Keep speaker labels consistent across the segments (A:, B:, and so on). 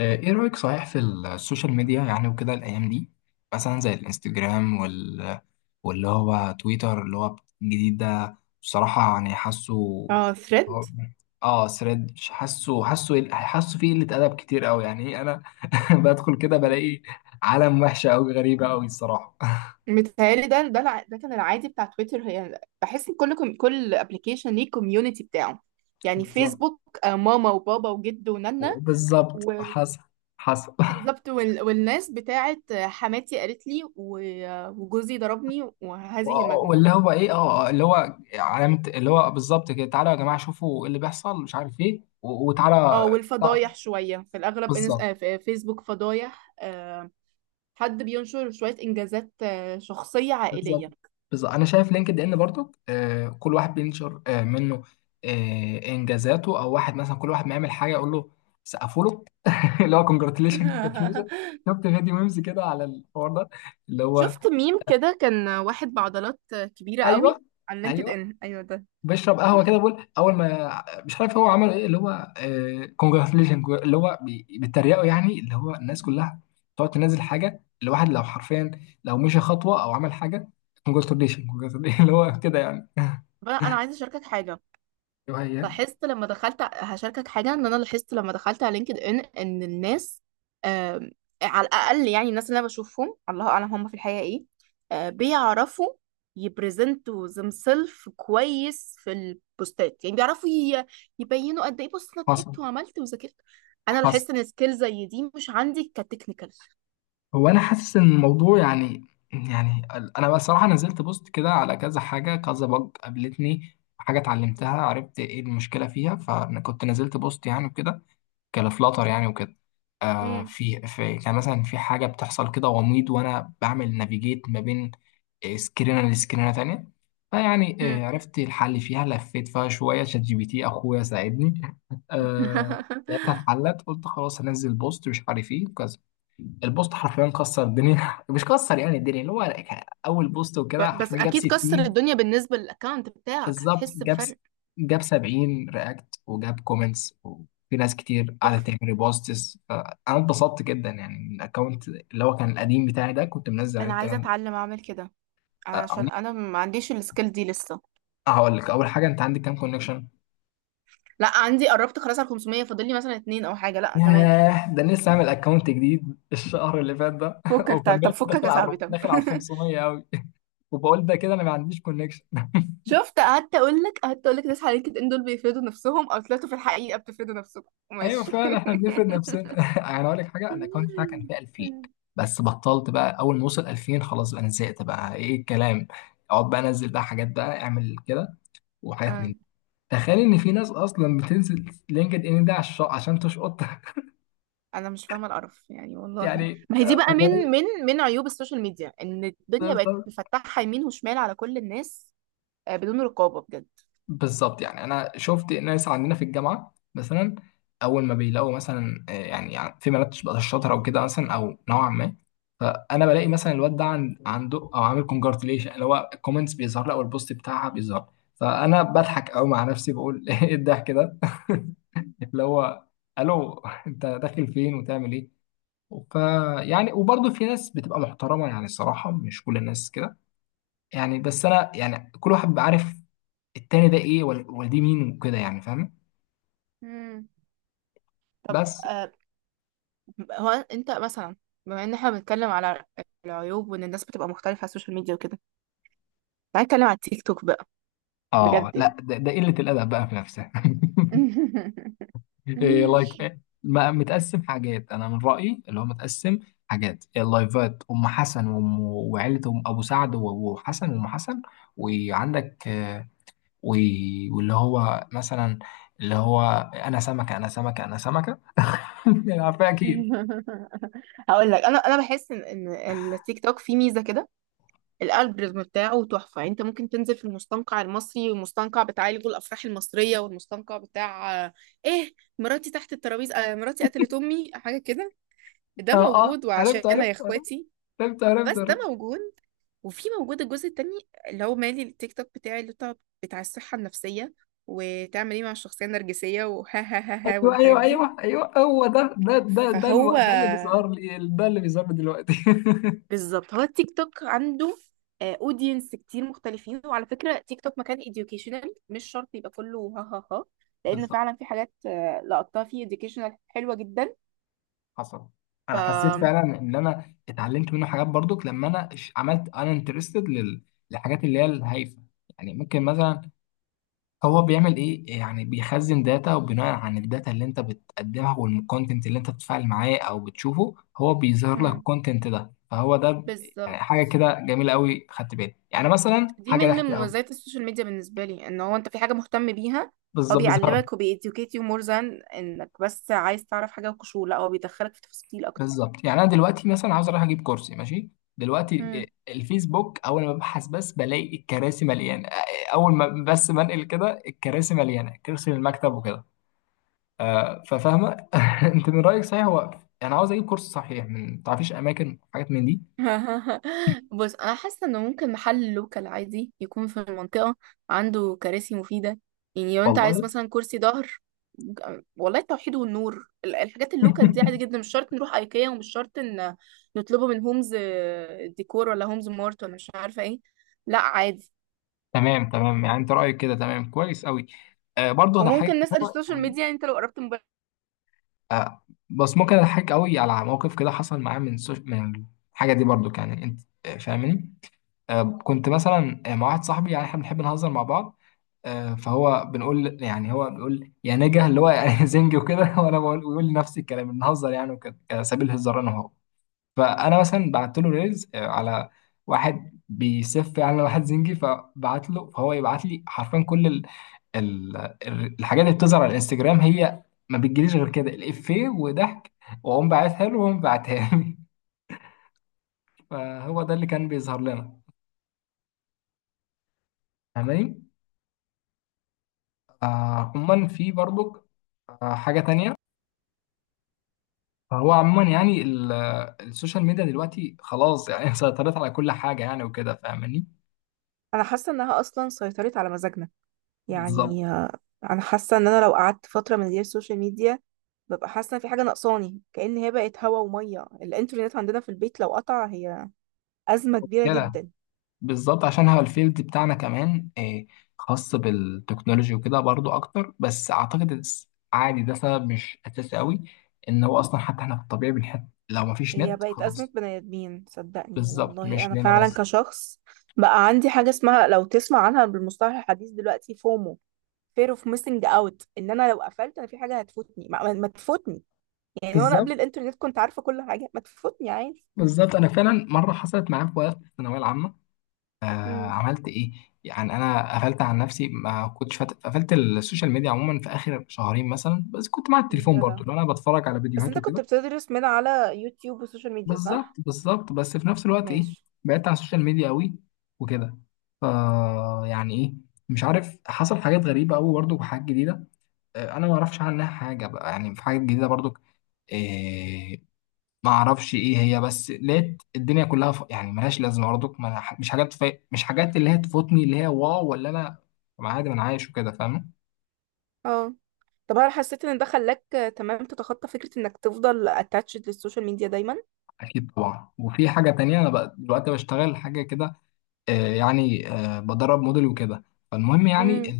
A: ايه رأيك صحيح في السوشيال ميديا، يعني وكده الايام دي، مثلا زي الانستجرام واللي هو تويتر اللي هو الجديد ده بصراحة، يعني حاسه
B: اه، ثريد.
A: اه ثريد. حاسه فيه قلة ادب كتير قوي، يعني إيه، انا بدخل كده بلاقي عالم وحشة قوي، غريبة قوي الصراحة.
B: متهيألي ده كان العادي بتاع تويتر. يعني بحس ان كل ابلكيشن ليه كوميونتي بتاعه. يعني
A: بالظبط.
B: فيسبوك، ماما وبابا وجد ونانا،
A: بالظبط
B: و
A: حصل. حصل.
B: والناس بتاعت حماتي قالت لي و- آه، وجوزي ضربني وهذه
A: و-
B: المجموعة.
A: واللي هو ايه اللي هو علامة، اللي هو بالظبط كده، تعالوا يا جماعة شوفوا ايه اللي بيحصل مش عارف ايه، و-
B: اه،
A: وتعالى.
B: والفضايح شوية في الأغلب إنس...
A: بالظبط.
B: آه، في- آه، فيسبوك فضايح، حد بينشر شوية إنجازات، شخصية
A: بالظبط.
B: عائلية.
A: بالظبط انا شايف لينكد ان برضو، كل واحد بينشر منه انجازاته، او واحد مثلا كل واحد ما يعمل حاجه يقول له سقفوا له. اللي هو كونجراتيليشن كونجراتيليشن. شفت فيديو ميمز كده على الحوار ده، اللي هو
B: شفت ميم كده، كان واحد بعضلات كبيرة
A: ايوه.
B: قوي على لينكد
A: ايوه
B: ان، ايوه ده.
A: بيشرب قهوه كده بيقول اول ما مش عارف هو عمل ايه، اللي هو كونجراتيليشن، اللي هو بيتريقوا يعني، اللي هو الناس كلها تقعد تنزل حاجه، الواحد لو حرفيا لو مشي خطوه او عمل حاجه كونجراتيليشن كونجراتيليشن. اللي هو كده يعني.
B: بقى انا عايزة اشاركك حاجة.
A: وهي.
B: لاحظت لما دخلت ع- هشاركك حاجة، ان انا لاحظت لما دخلت على لينكد ان ان الناس، آم، على الاقل يعني الناس اللي انا بشوفهم، الله اعلم هم في الحقيقة ايه، بيعرفوا يبرزنتوا themselves كويس في البوستات. يعني يبينوا قد ايه، بص انا تعبت
A: حصل.
B: وعملت وذاكرت. انا
A: حصل.
B: لاحظت ان سكيل زي دي مش عندي، كتكنيكال.
A: هو انا حاسس ان الموضوع يعني، يعني انا بصراحه نزلت بوست كده على كذا حاجه، كذا بج قابلتني حاجه اتعلمتها عرفت ايه المشكله فيها، فانا كنت نزلت بوست يعني وكده كفلاتر يعني وكده.
B: امم.
A: في كان مثلا في حاجة بتحصل كده غميض، وأنا بعمل نافيجيت ما بين سكرينة لسكرينة تانية. فيعني عرفت الحل فيها، لفيت فيها شوية شات جي بي تي، أخويا ساعدني. آه لقيتها اتحلت، قلت خلاص هنزل بوست مش عارف ايه كذا. البوست حرفيا كسر الدنيا، مش كسر يعني الدنيا، اللي هو اول بوست وكده
B: بس
A: حرفيا جاب
B: اكيد كسر
A: 60.
B: الدنيا بالنسبه للاكونت بتاعك،
A: بالظبط
B: هتحس بفرق.
A: جاب 70 رياكت وجاب كومنتس، وفي ناس كتير قعدت
B: تحفه.
A: تعمل ريبوستس، فانا اتبسطت جدا يعني من الاكونت اللي هو كان القديم بتاعي ده، كنت منزل عليه
B: انا عايزه
A: الكلام ده.
B: اتعلم اعمل كده،
A: أ- أ-
B: عشان انا ما عنديش السكيل دي لسه.
A: هقول لك اول حاجه، انت عندك كام كونكشن؟
B: لا عندي، قربت خلاص على 500، فاضل لي مثلا اتنين او حاجه، لا تمام.
A: ياه، ده أنا لسه عامل اكونت جديد الشهر اللي فات ده،
B: فكك، طب طب
A: وكملت
B: فكك
A: داخل
B: يا
A: على
B: صاحبي طب.
A: داخل على ال 500 قوي. وبقول ده كده انا ما عنديش كونكشن.
B: شفت؟ قعدت اقول لك ناس على لينكد ان دول بيفيدوا نفسهم، او طلعتوا في الحقيقه بتفيدوا نفسكم،
A: ايوه
B: ماشي.
A: فعلا احنا بنفرض نفسنا. يعني اقول لك حاجه، انا الاكونت بتاعي كان فيه 2000، بس بطلت بقى اول ما وصل 2000 خلاص، بقى انا زهقت بقى ايه الكلام، اقعد بقى انزل بقى حاجات بقى اعمل كده وحاجات من
B: آه.
A: دي. تخيل ان في ناس اصلا بتنزل لينكد ان ده عشان تشقط.
B: انا مش فاهمه القرف، يعني والله
A: يعني
B: ما هي دي بقى من
A: تخيل.
B: من من عيوب السوشيال ميديا، ان الدنيا بقت مفتحه يمين وشمال على كل الناس، بدون رقابه بجد.
A: بالظبط يعني انا شفت ناس عندنا في الجامعه مثلا، اول ما بيلاقوا مثلا يعني، يعني في بنات بقى شاطره او كده مثلا او نوعا ما، فانا بلاقي مثلا الواد ده عنده او عامل كونجراتيليشن، اللي هو الكومنتس بيظهر لي او البوست بتاعها بيظهر، فانا بضحك قوي مع نفسي بقول ايه الضحك ده. اللي هو الو، انت داخل فين وتعمل ايه؟ ف، يعني وبرضه في ناس بتبقى محترمه، يعني الصراحه مش كل الناس كده، يعني بس انا يعني كل واحد بيبقى عارف التاني ده ايه، ولا دي مين وكده يعني فاهم.
B: امم. طب،
A: بس
B: هو انت مثلا، بما ان احنا بنتكلم على العيوب، وان الناس بتبقى مختلفه على السوشيال ميديا وكده، تعالى نتكلم على التيك توك بقى.
A: اه
B: بجد يعني.
A: لا ده قله الادب بقى في نفسها. إيه لايك ما متقسم حاجات، انا من رايي اللي هو متقسم حاجات، اللايفات ام حسن وام وعيله ام ابو سعد و- وحسن وام حسن، وعندك و- واللي هو مثلا، اللي هو انا سمكه، انا سمكه، انا سمكه. عارفها اكيد.
B: هقول لك، انا بحس ان التيك توك فيه ميزه كده. الالجوريزم بتاعه تحفة. يعني انت ممكن تنزل في المستنقع المصري، والمستنقع بتاع الجو، الافراح المصرية، والمستنقع بتاع ايه، مراتي تحت الترابيزة، مراتي قتلت امي، حاجة كده. ده
A: اه. اه
B: موجود
A: عرفت
B: وعشانها يا
A: عرفت عرفت.
B: اخواتي.
A: عرفت
B: بس ده
A: عرفت.
B: موجود. وفي موجود الجزء التاني، اللي هو مالي التيك توك بتاعي، اللي بتاع الصحة النفسية، وتعمل ايه مع الشخصية النرجسية، وها ها ها ها،
A: ايوه
B: والحاجات
A: ايوه
B: دي.
A: ايوه ايوه، هو ده
B: فهو
A: ده اللي بيظهر لي، ده اللي بيظهر لي دلوقتي.
B: بالظبط، هو التيك توك عنده اودينس كتير مختلفين. وعلى فكره تيك توك مكان educational، مش شرط يبقى كله ها ها ها، لان
A: بالظبط.
B: فعلا في حاجات، لقطتها فيه educational حلوه جدا.
A: حصل.
B: ف
A: انا حسيت فعلا ان انا اتعلمت منه حاجات برضك، لما انا عملت، انا انترستد للحاجات اللي هي الهايفه. يعني ممكن مثلا، هو بيعمل ايه يعني، بيخزن داتا وبناء عن الداتا اللي انت بتقدمها والكونتنت اللي انت بتتفاعل معاه او بتشوفه، هو بيظهر لك
B: مم.
A: الكونتنت ده، فهو ده يعني
B: بالظبط.
A: حاجه كده جميله قوي، خدت بالي يعني مثلا
B: دي
A: حاجه
B: من
A: ضحكه قوي.
B: مميزات السوشيال ميديا بالنسبه لي، ان هو انت في حاجه مهتم بيها، هو
A: بالظبط بيظهر.
B: بيعلمك، وبيeducate you more than انك بس عايز تعرف حاجه وقشور. لا، هو بيدخلك في تفاصيل اكتر.
A: بالظبط يعني انا دلوقتي مثلا عاوز اروح اجيب كرسي، ماشي. دلوقتي إيه، الفيسبوك اول ما ببحث بس بلاقي الكراسي مليانه، اول ما بس بنقل كده الكراسي مليانه كرسي للمكتب وكده. ففاهمه. انت من رايك صحيح، هو انا عاوز اجيب كرسي صحيح، من تعرفيش اماكن حاجات من دي؟
B: بص، انا حاسه انه ممكن محل لوكال عادي يكون في المنطقه عنده كراسي مفيده. يعني لو انت
A: والله.
B: عايز مثلا كرسي ظهر، والله التوحيد والنور، الحاجات اللوكال دي عادي جدا. مش شرط نروح ايكيا، ومش شرط ان نطلبه من هومز ديكور، ولا هومز مارت، ولا مش عارفه ايه. لا عادي.
A: تمام تمام، يعني انت رايك كده تمام كويس قوي. برضه هضحكك
B: وممكن نسال
A: مرة،
B: السوشيال
A: يعني
B: ميديا، يعني انت لو قربت موبايل.
A: آه بس ممكن اضحك قوي على موقف كده حصل معايا من الحاجه دي برضه، يعني انت فاهمني. كنت مثلا مع واحد صاحبي، يعني احنا بنحب نهزر مع بعض، فهو بنقول يعني هو بيقول يا نجا، اللي هو يعني زنجي وكده، وانا بقول ويقول لي نفس الكلام بنهزر يعني وكده كسبيل هزار انا وهو، فانا مثلا بعت له ريلز على واحد بيسف يعني على واحد زنجي، فبعت له فهو يبعت لي حرفيا كل الحاجات اللي بتظهر على الانستجرام، هي ما بتجيليش غير كده الافيه وضحك، واقوم باعتها له وهو باعتها لي. فهو ده اللي كان بيظهر لنا فاهماني. عموما في برضك حاجة تانية. فهو عموما يعني السوشيال ميديا دلوقتي خلاص، يعني سيطرت على كل حاجة يعني، وكده فاهماني.
B: انا حاسه انها اصلا سيطرت على مزاجنا.
A: بالظبط
B: يعني آه، انا حاسه ان انا لو قعدت فتره من غير سوشيال ميديا، ببقى حاسة إن في حاجة ناقصاني. كأن هي بقت هوا ومية. الإنترنت عندنا في البيت لو قطع، هي أزمة كبيرة
A: كده.
B: جدا.
A: بالظبط عشان هو الفيلد بتاعنا كمان خاص بالتكنولوجي وكده برضو أكتر، بس أعتقد عادي ده سبب مش أساسي قوي، إن هو أصلا حتى إحنا في الطبيعي بنحب لو مفيش
B: هي
A: نت
B: بقت أزمة
A: خلاص.
B: بني آدمين، صدقني
A: بالظبط
B: والله.
A: مش
B: أنا
A: لنا
B: فعلا
A: بس.
B: كشخص بقى عندي حاجة اسمها، لو تسمع عنها بالمصطلح الحديث دلوقتي، فومو، fear of missing out. ان انا لو قفلت، انا في حاجه هتفوتني ما تفوتني. يعني وانا
A: بالظبط.
B: قبل الانترنت كنت عارفه كل حاجه ما تفوتني، عادي.
A: بالظبط أنا فعلا مرة حصلت معايا في وقت الثانوية العامة. آه
B: امم.
A: عملت ايه؟ يعني انا قفلت عن نفسي ما كنتش قفلت السوشيال ميديا عموما في اخر شهرين مثلا، بس كنت مع التليفون
B: جدع.
A: برضو، اللي انا بتفرج على
B: بس
A: فيديوهات
B: انت كنت
A: وكده.
B: بتدرس من على يوتيوب وسوشيال ميديا،
A: بالظبط.
B: صح؟
A: بالظبط بس في نفس الوقت ايه،
B: ماشي.
A: بعدت عن السوشيال ميديا قوي وكده. ف، يعني ايه، مش عارف حصل حاجات غريبه قوي برضو وحاجات جديده. انا ما اعرفش عنها حاجه بقى، يعني في حاجات جديده برضو ما اعرفش ايه هي، بس لقيت الدنيا كلها يعني ملهاش لازمه برضك، ما... مش حاجات مش حاجات اللي هي تفوتني اللي هي واو، ولا انا طب عادي ما انا عايش وكده فاهم.
B: اه. طب هل حسيت ان ده خلاك، تمام، تتخطى فكرة انك تفضل اتاتشد للسوشيال ميديا دايما؟
A: اكيد طبعا، وفي حاجه تانية انا بقى دلوقتي بشتغل حاجه كده، يعني بدرب موديل وكده. فالمهم يعني
B: امم.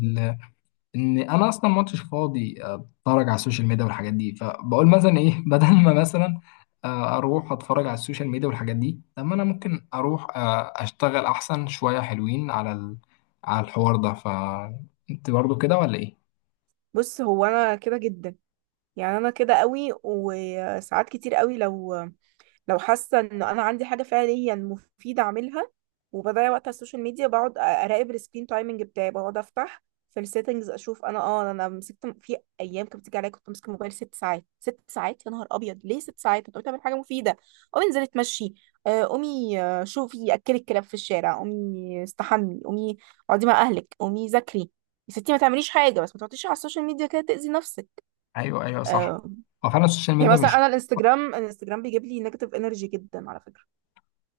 A: ان انا اصلا ما كنتش فاضي اتفرج على السوشيال ميديا والحاجات دي، فبقول مثلا ايه بدل ما مثلا اروح اتفرج على السوشيال ميديا والحاجات دي، طب ما انا ممكن اروح اشتغل احسن شوية حلوين على على الحوار ده، فانت برضو كده ولا ايه؟
B: بص، هو انا كده جدا. يعني انا كده قوي، وساعات كتير قوي لو، لو حاسة ان انا عندي حاجة فعليا مفيدة اعملها، وبضيع وقت على السوشيال ميديا، بقعد اراقب السكرين تايمنج بتاعي. بقعد افتح في السيتنجز اشوف. انا اه، انا مسكت في ايام كانت بتيجي عليا كنت ماسكه الموبايل ست ساعات. ست ساعات، يا نهار ابيض، ليه ست ساعات؟ انت قلت اعمل حاجه مفيده. قومي انزلي اتمشي، قومي شوفي اكلي الكلاب في الشارع، قومي استحمي، قومي اقعدي مع اهلك، قومي ذاكري. يا ستي ما تعمليش حاجه، بس ما تقعديش على السوشيال ميديا كده تاذي نفسك.
A: ايوه ايوه صح.
B: آه،
A: هو فعلا السوشيال
B: يعني
A: ميديا
B: مثلا
A: مش.
B: انا الانستجرام، بيجيب لي نيجاتيف انرجي جدا على فكره.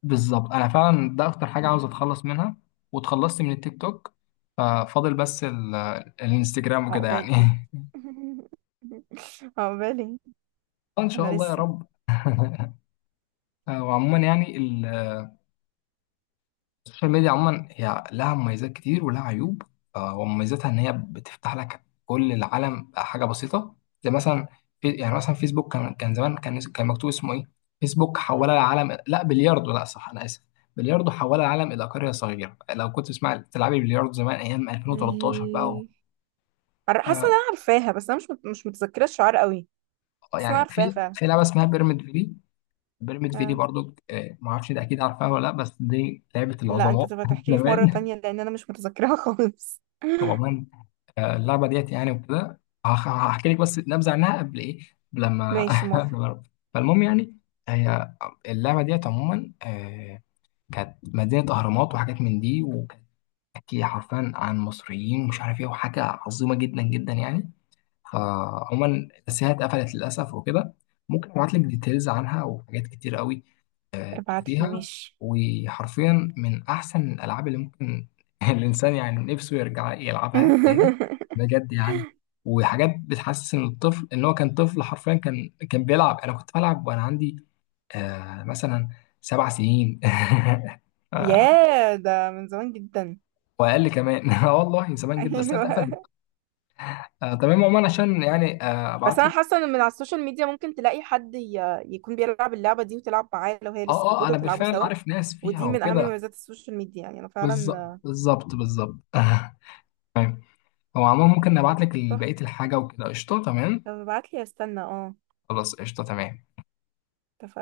A: بالظبط انا فعلا ده اكتر حاجة عاوز اتخلص منها، واتخلصت من التيك توك، ففاضل بس الانستجرام وكده يعني.
B: عقبالي. عقبالي.
A: ان شاء
B: انا
A: الله يا
B: لسه.
A: رب. وعموما يعني السوشيال ميديا عموما هي لها مميزات كتير ولها عيوب، ومميزاتها ان هي بتفتح لك كل العالم حاجه بسيطه، زي مثلا في يعني مثلا فيسبوك كان زمان كان مكتوب اسمه ايه، فيسبوك حول العالم، لا بلياردو لا صح، انا اسف، بلياردو حول العالم الى قريه صغيره، لو كنت تسمع تلعبي بلياردو زمان ايام 2013 بقى و...
B: ال- حاسه
A: آه
B: ان انا عارفاها، بس انا مش متذكره الشعار قوي. حاسه ان انا
A: يعني
B: عارفاها
A: في
B: فعلا.
A: لعبه اسمها بيراميد فيلي، بيراميد فيلي
B: آه.
A: برضو ما اعرفش ده اكيد عارفها ولا لا، بس دي لعبه
B: لا انت
A: العظماء.
B: تبقى تحكي لي في مره
A: زمان.
B: تانية، لان انا مش متذكرها خالص.
A: طبعا اللعبه ديت يعني وكده، هحكي لك بس نبذه عنها، قبل ايه، قبل لما
B: ماشي، موافقه.
A: لما- فالمهم يعني، هي اللعبه ديت عموما كانت مدينه اهرامات وحاجات من دي، وكانت بتحكي حرفيا عن مصريين ومش عارف ايه، وحاجه عظيمه جدا جدا يعني. فعموما بس هي اتقفلت للاسف وكده، ممكن ابعت لك ديتيلز عنها وحاجات كتير قوي
B: ابعت لي،
A: فيها،
B: ماشي.
A: وحرفيا من احسن الالعاب اللي ممكن الانسان يعني نفسه يرجع يلعبها تاني، بجد يعني. وحاجات بتحسن الطفل، ان هو كان طفل حرفيا، كان بيلعب، انا كنت بلعب وانا عندي مثلا 7 سنين. آه،
B: ياه، ده من زمان جدا.
A: واقل كمان. اه والله زمان جدا، بس هي اتقفلت.
B: ايوه.
A: تمام عموما، عشان يعني
B: بس
A: ابعت
B: انا
A: لك.
B: حاسه ان من على السوشيال ميديا ممكن تلاقي حد يكون بيلعب اللعبه دي، وتلعب معاه لو هي لسه
A: اه. اه
B: موجوده،
A: انا
B: وتلعبوا
A: بالفعل
B: سوا.
A: عارف ناس فيها
B: ودي من اهم
A: وكده.
B: مميزات السوشيال ميديا يعني، انا
A: بالظبط
B: فعلا.
A: بالظبط بالظبط. هو عموما ممكن نبعت لك
B: تحفه.
A: بقية الحاجة وكده، قشطة تمام.
B: طب ابعت لي، استنى اه.
A: خلاص قشطة تمام.
B: اتفقنا.